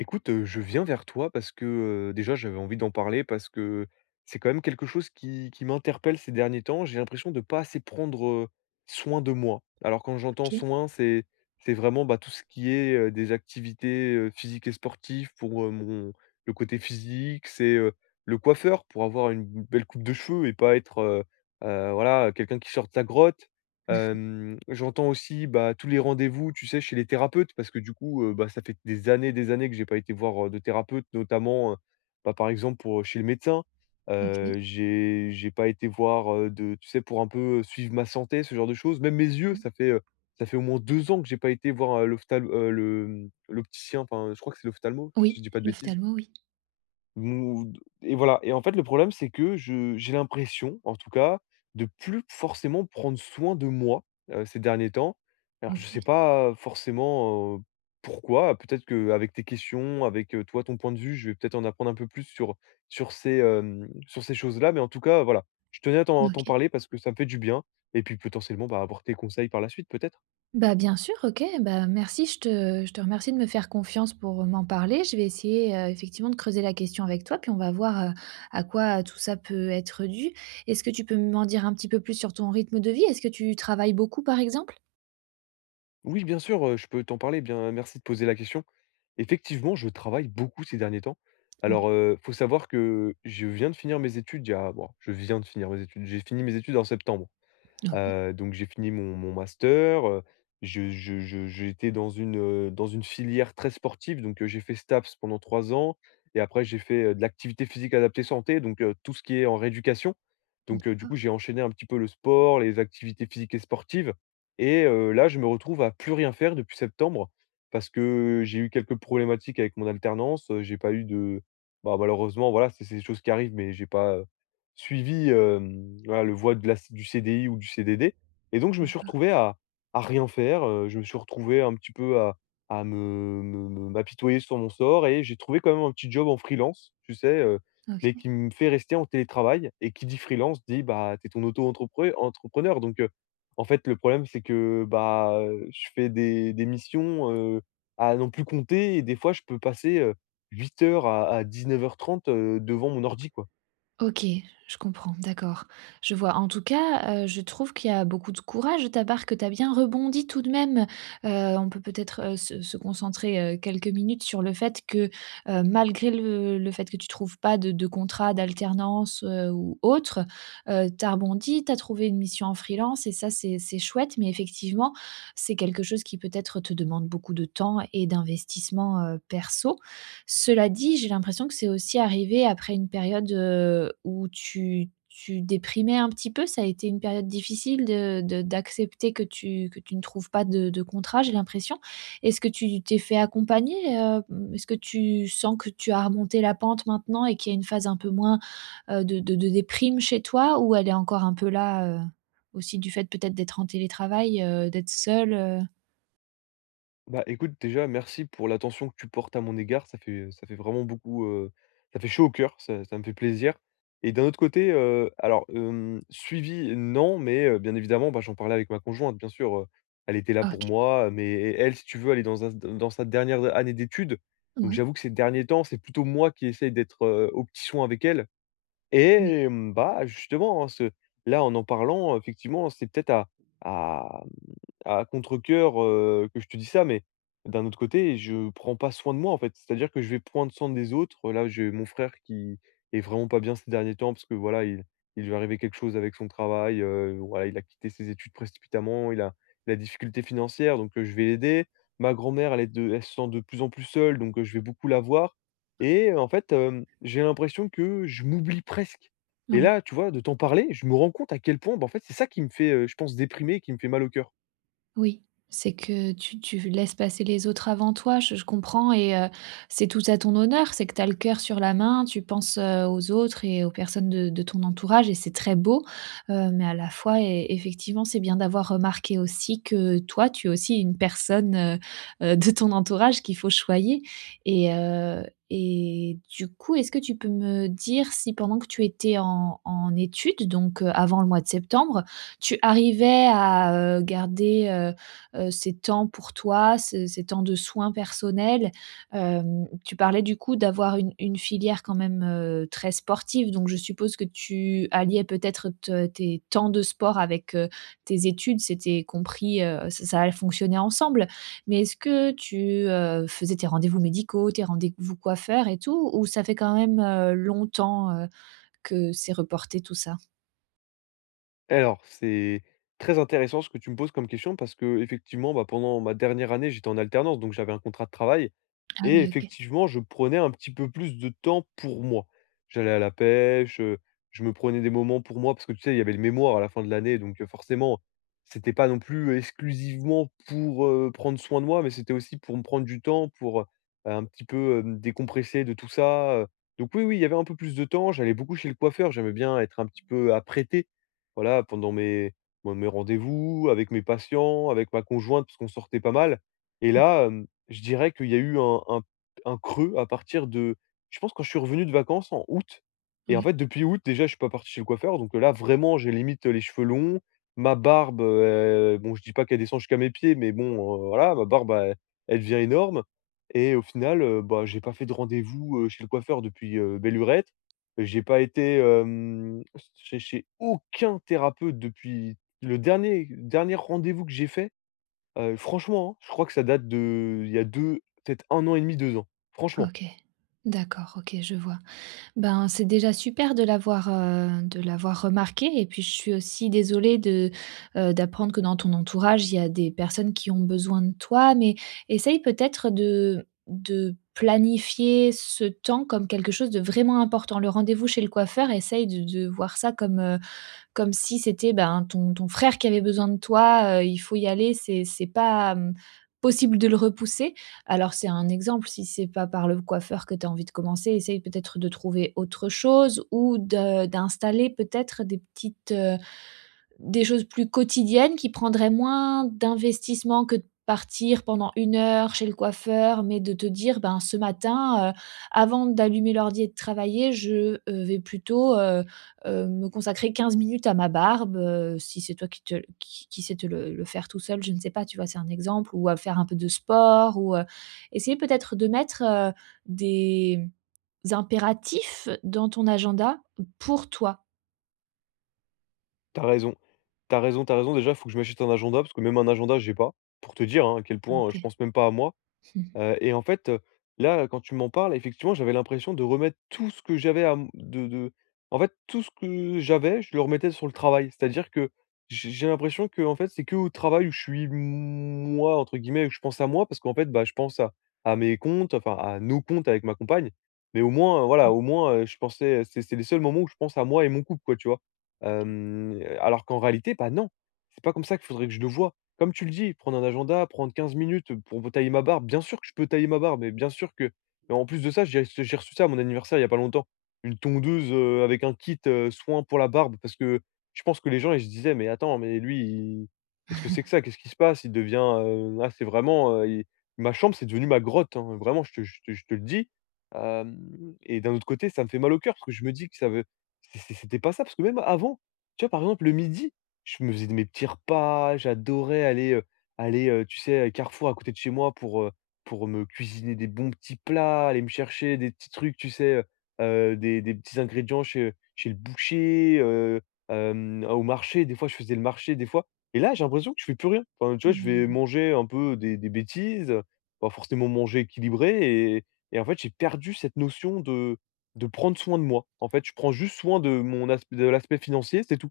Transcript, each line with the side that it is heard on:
left: Écoute, je viens vers toi parce que, déjà j'avais envie d'en parler parce que c'est quand même quelque chose qui m'interpelle ces derniers temps. J'ai l'impression de pas assez prendre, soin de moi. Alors quand j'entends
right: OK,
left: soin, c'est vraiment, bah, tout ce qui est, des activités, physiques et sportives pour, mon le côté physique. C'est, le coiffeur pour avoir une belle coupe de cheveux et pas être, voilà, quelqu'un qui sort de sa grotte. J'entends aussi, bah, tous les rendez-vous, tu sais, chez les thérapeutes parce que du coup, bah, ça fait des années que j'ai pas été voir, de thérapeute notamment, bah, par exemple pour, chez le médecin.
right: OK.
left: J'ai pas été voir, de tu sais, pour un peu, suivre ma santé, ce genre de choses. Même mes yeux,
right: Mmh.
left: ça fait au moins 2 ans que j'ai pas été voir, l'opticien, enfin, je crois que c'est l'ophtalmo,
right: Oui,
left: si je dis pas de bêtises.
right: l'ophtalmo, oui.
left: Mou et voilà et en fait, le problème, c'est que je j'ai l'impression, en tout cas, de plus forcément prendre soin de moi, ces derniers temps. Alors je sais
right: OK,
left: pas forcément, pourquoi. Peut-être qu'avec tes questions, avec, toi, ton point de vue, je vais peut-être en apprendre un peu plus sur ces, sur ces choses-là, mais en tout cas, voilà, je tenais à t'en
right: OK.
left: parler parce que ça me fait du bien et puis potentiellement, bah, avoir tes conseils par la suite, peut-être.
right: Bah, bien sûr, OK. Bah, merci, je te remercie de me faire confiance pour, m'en parler. Je vais essayer, effectivement de creuser la question avec toi, puis on va voir, à quoi tout ça peut être dû. Est-ce que tu peux m'en dire un petit peu plus sur ton rythme de vie? Est-ce que tu travailles beaucoup, par exemple?
left: Oui, bien sûr, je peux t'en parler, bien merci de poser la question. Effectivement, je travaille beaucoup ces derniers temps.
right: Mmh.
left: Alors, faut savoir que je viens de finir mes études il y a bon, je viens de finir mes études, j'ai fini mes études en septembre.
right: OK.
left: Donc j'ai fini mon master, je j'étais dans une filière très sportive, donc j'ai fait STAPS pendant 3 ans et après j'ai fait, de l'activité physique adaptée santé, donc tout ce qui est en rééducation. Donc
right: Mmh.
left: du coup, j'ai enchaîné un petit peu le sport, les activités physiques et sportives et là, je me retrouve à plus rien faire depuis septembre parce que j'ai eu quelques problématiques avec mon alternance, j'ai pas eu de, bah, malheureusement, voilà, c'est des choses qui arrivent, mais j'ai pas, suivi, voilà, le voie de la du c du CDI ou du CDD et donc je me suis retrouvé à rien faire, je me suis retrouvé un petit peu à me me me m'apitoyer sur mon sort et j'ai trouvé quand même un petit job en freelance, tu sais, mais
right: OK.
left: qui me fait rester en télétravail et qui dit freelance dit, bah, t'es ton auto entrepreneur donc en fait, le problème, c'est que, bah, je fais des missions, à non plus compter et des fois, je peux passer, 8 heures à 19h30, devant mon ordi, quoi.
right: OK, je comprends, d'accord. Je vois. En tout cas, je trouve qu'il y a beaucoup de courage de ta part, que tu as bien rebondi tout de même. On peut peut-être se concentrer, quelques minutes sur le fait que, malgré le fait que tu trouves pas de contrat d'alternance, ou autre, tu as rebondi, tu as trouvé une mission en freelance et ça c'est chouette, mais effectivement, c'est quelque chose qui peut-être te demande beaucoup de temps et d'investissement, perso. Cela dit, j'ai l'impression que c'est aussi arrivé après une période, où tu déprimais un petit peu? Ça a été une période difficile de d'accepter que tu ne trouves pas de contrat, j'ai l'impression. Est-ce que tu t'es fait accompagner? Mmh, est-ce que tu sens que tu as remonté la pente maintenant et qu'il y a une phase un peu moins, de déprime chez toi? Ou elle est encore un peu là, aussi du fait peut-être d'être en télétravail, d'être seule,
left: Bah, écoute, déjà, merci pour l'attention que tu portes à mon égard. Ça fait vraiment beaucoup. Ça fait chaud au cœur. Ça me fait plaisir. Et d'un autre côté, alors, suivi, non, mais bien évidemment, bah, j'en parlais avec ma conjointe, bien sûr. Elle était là pour
right: OK.
left: moi. Mais elle, si tu veux, elle est dans sa dernière année d'études. Donc,
right: Oui,
left: j'avoue que ces derniers temps, c'est plutôt moi qui essaye d'être au petit soin avec elle.
right: oui.
left: Et, bah, justement, hein, là, en parlant, effectivement, c'est peut-être à contre-cœur, que je te dis ça, mais d'un autre côté, je prends pas soin de moi, en fait. C'est-à-dire que je vais prendre soin des autres. Là, j'ai mon frère qui est vraiment pas bien ces derniers temps parce que voilà, il lui est arrivé quelque chose avec son travail, voilà, il a quitté ses études précipitamment, il a la difficulté financière, donc je vais l'aider. Ma grand-mère, elle se sent de plus en plus seule, donc je vais beaucoup la voir et en fait, j'ai l'impression que je m'oublie presque et là, tu vois, de t'en parler, je me rends compte à quel point, bah, en fait, c'est ça qui me fait, je pense, déprimer qui me fait mal au cœur.
right: Oui, c'est que tu laisses passer les autres avant toi, je comprends et c'est tout à ton honneur, c'est que tu as le cœur sur la main, tu penses, aux autres et aux personnes de ton entourage et c'est très beau, mais à la fois e effectivement, c'est bien d'avoir remarqué aussi que toi, tu es aussi une personne, de ton entourage qu'il faut choyer et heu et du coup, est-ce que tu peux me dire si pendant que tu étais en études, donc avant le mois de septembre, tu arrivais à, garder, ces temps pour toi, ce ces temps de soins personnels? Tu parlais du coup d'avoir une filière quand même, très sportive, donc je suppose que tu alliais peut-être te tes temps de sport avec, tes études. C'était compris, ça fonctionnait ensemble. Mais est-ce que tu, faisais tes rendez-vous médicaux, tes rendez-vous coiffeurs et tout? Ou ça fait quand même, longtemps, que c'est reporté tout ça?
left: Alors, c'est très intéressant ce que tu me poses comme question parce que effectivement, bah, pendant ma dernière année, j'étais en alternance, donc j'avais un contrat de travail.
right: Ah
left: Et
right: oui, OK.
left: effectivement, je prenais un petit peu plus de temps pour moi. J'allais à la pêche, je me prenais des moments pour moi parce que tu sais, il y avait le mémoire à la fin de l'année, donc forcément, c'était pas non plus exclusivement pour prendre soin de moi, mais c'était aussi pour me prendre du temps, pour un petit peu me décompresser de tout ça. Donc oui, oui, il y avait un peu plus de temps. J'allais beaucoup chez le coiffeur, j'aimais bien être un petit peu apprêté, voilà, pendant mes rendez-vous, avec mes patients, avec ma conjointe, parce qu'on sortait pas mal et là, je dirais qu'il y a eu un creux à partir de, je pense, quand je suis revenu de vacances en août et en
right: Ouais.
left: fait depuis août déjà je suis pas parti chez le coiffeur donc, là vraiment j'ai limite, les cheveux longs, ma barbe, bon je dis pas qu'elle descend jusqu'à mes pieds mais bon, voilà ma barbe elle devient énorme et au final, bah, j'ai pas fait de rendez-vous, chez le coiffeur depuis, belle lurette. J'ai pas été, chez aucun thérapeute depuis le dernier rendez-vous que j'ai fait, franchement, hein, je crois que ça date de il y a 2 peut-être un an et demi, 2 ans. Franchement,
right: OK. D'accord, OK, je vois. Ben, c'est déjà super de l'avoir remarqué et puis je suis aussi désolée de, d'apprendre que dans ton entourage, il y a des personnes qui ont besoin de toi, mais essaye peut-être de planifier ce temps comme quelque chose de vraiment important. Le rendez-vous chez le coiffeur, essaye de voir ça comme, comme si c'était, ben, ton frère qui avait besoin de toi, il faut y aller, c'est pas, possible de le repousser. Alors c'est un exemple, si c'est pas par le coiffeur que tu as envie de commencer, essaye peut-être de trouver autre chose ou de d'installer peut-être des petites, des choses plus quotidiennes qui prendraient moins d'investissement que de partir pendant une heure chez le coiffeur, mais de te dire : « Ben, ce matin, avant d'allumer l'ordi et de travailler, je vais plutôt, me consacrer 15 minutes à ma barbe », si c'est toi qui sait te le faire tout seul, je ne sais pas, tu vois? C'est un exemple ou à faire un peu de sport ou, essayer peut-être de mettre, des impératifs dans ton agenda pour toi.
left: t'as raison, t'as raison, t'as raison. Déjà, il faut que je m'achète un agenda parce que même un agenda, j'ai pas, pour te dire, hein, à quel point, je
right: OK.
left: pense même pas à moi. Heu et en fait, là, quand tu m'en parles, effectivement, j'avais l'impression de remettre tout ce que j'avais à m de en fait, tout ce que j'avais, je le remettais sur le travail. C'est-à-dire que j'ai l'impression que en fait, c'est que au travail où je suis «moi» entre guillemets, où je pense à moi parce qu'en fait, bah, je pense à mes comptes, enfin à nos comptes avec ma compagne. Mais au moins, voilà, au moins, je pensais c'est les seuls moments où je pense à moi et mon couple, quoi, tu vois? Alors qu'en réalité, bah, non, c'est pas comme ça qu'il faudrait que je le vois. Comme tu le dis, prendre un agenda, prendre 15 minutes pour tailler ma barbe, bien sûr que je peux tailler ma barbe, mais bien sûr que, mais en plus de ça, j'ai reçu ça à mon anniversaire il n'y a pas longtemps. Une tondeuse, avec un kit, soin pour la barbe parce que je pense que les gens, ils se disaient: «Mais attends, mais lui, il qu'est-ce que c'est que ça? Qu'est-ce qui se passe? Il devient, là, c'est vraiment, il». Ma chambre, c'est devenu ma grotte, hein, vraiment, je te le dis, hem et d'un autre côté, ça me fait mal au cœur parce que je me dis que ça veut c'est c'était pas ça parce que même avant, tu vois, par exemple, le midi, je me faisais de mes petits repas, j'adorais aller, tu sais, à Carrefour à côté de chez moi pour me cuisiner des bons petits plats, aller me chercher des petits trucs, tu sais, des petits ingrédients chez le boucher, au marché. Des fois, je faisais le marché, des fois, et là, j'ai l'impression que je fais plus rien. Enfin, tu vois, je vais
right: Mmh.
left: manger un peu des bêtises, pas forcément manger équilibré et en fait, j'ai perdu cette notion de prendre soin de moi. En fait, je prends juste soin de mon asp de l'aspect financier, c'est tout.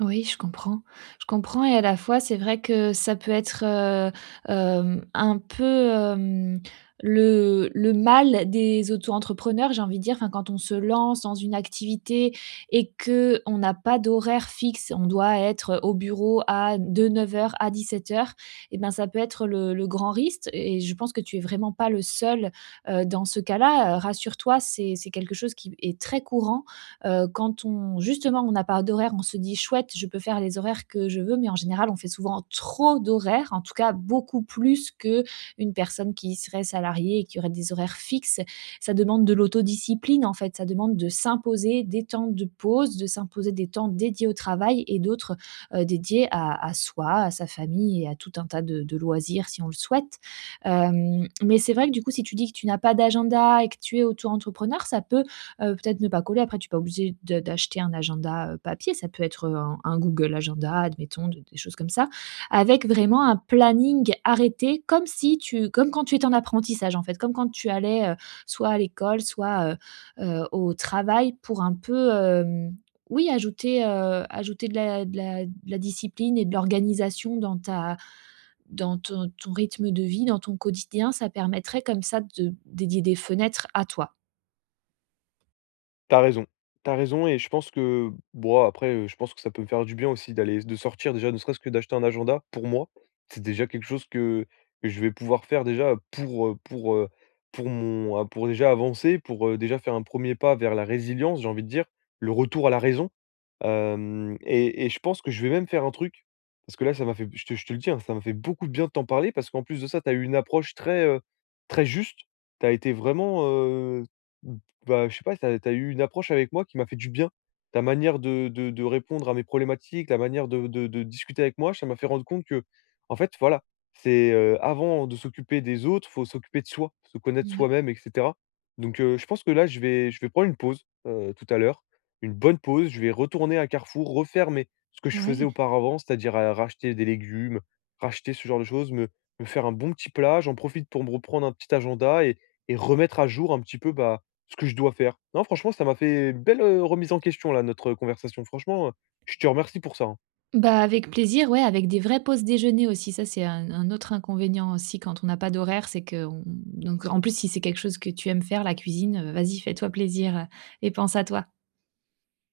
right: Oui, je comprends. Je comprends et à la fois, c'est vrai que ça peut être, un peu, le mal des auto-entrepreneurs, j'ai envie de dire. Enfin, quand on se lance dans une activité et que on n'a pas d'horaire fixe, on doit être au bureau à de 9 heures à 17 heures, et ben, ça peut être le grand risque et je pense que tu es vraiment pas le seul, dans ce cas-là. Rassure-toi, c'est quelque chose qui est très courant. Quand on justement, on n'a pas d'horaire, on se dit : « Chouette, je peux faire les horaires que je veux », mais en général, on fait souvent trop d'horaires, en tout cas beaucoup plus que une personne qui serait salariée et qui aurait des horaires fixes. Ça demande de l'autodiscipline, en fait, ça demande de s'imposer des temps de pause, de s'imposer des temps dédiés au travail et d'autres, dédiés à soi, à sa famille et à tout un tas de loisirs si on le souhaite. Mais c'est vrai que du coup, si tu dis que tu n'as pas d'agenda et que tu es auto-entrepreneur, ça peut peut-être ne pas coller. Après, tu n'es pas obligé de d'acheter un agenda, papier. Ça peut être, un Google Agenda, admettons, de des choses comme ça, avec vraiment un planning arrêté comme si tu comme quand tu étais en apprentissage, en fait, comme quand tu allais, soit à l'école, soit, au travail pour un peu, oui, ajouter, ajouter de la discipline et de l'organisation dans ta dans ton rythme de vie, dans ton quotidien, ça permettrait comme ça de dédier des fenêtres à toi?
left: T'as raison. T'as raison et je pense que bon après, je pense que ça peut me faire du bien aussi d'aller de sortir déjà, ne serait-ce que d'acheter un agenda pour moi. C'est déjà quelque chose que je vais pouvoir faire déjà pour mon a pour déjà avancer, pour, déjà faire un premier pas vers la résilience, j'ai envie de dire, le retour à la raison. Hem et je pense que je vais même faire un truc, parce que là, ça m'a fait, je te le dis, hein, ça m'a fait beaucoup de bien de t'en parler parce qu'en plus de ça, tu as eu une approche très juste. Tu as été vraiment, bah, je sais pas, tu as eu une approche avec moi qui m'a fait du bien. Ta manière de répondre à mes problématiques, la manière de discuter avec moi, ça m'a fait rendre compte que, en fait, voilà, avant de s'occuper des autres, faut s'occuper de soi, se connaître
right: Mouais,
left: soi-même et cetera. Donc je pense que là, je vais prendre une pause, tout à l'heure une bonne pause, je vais retourner à Carrefour, refaire mes ce que je faisais
right: ouais.
left: auparavant, c'est-à-dire, racheter des légumes, racheter ce genre de choses, me me faire un bon petit plat. J'en profite pour me reprendre un petit agenda et remettre à jour un petit peu, bah, ce que je dois faire. Non, franchement, ça m'a fait une belle, remise en question là, notre conversation. Franchement, je te remercie pour ça, hein.
right: Bah, avec plaisir, ouais, avec des vraies pauses déjeuner aussi. Ça, c'est un autre inconvénient aussi quand on n'a pas d'horaire, c'est qu'on donc en plus, si c'est quelque chose que tu aimes faire, la cuisine, vas-y, fais-toi plaisir, et pense à toi.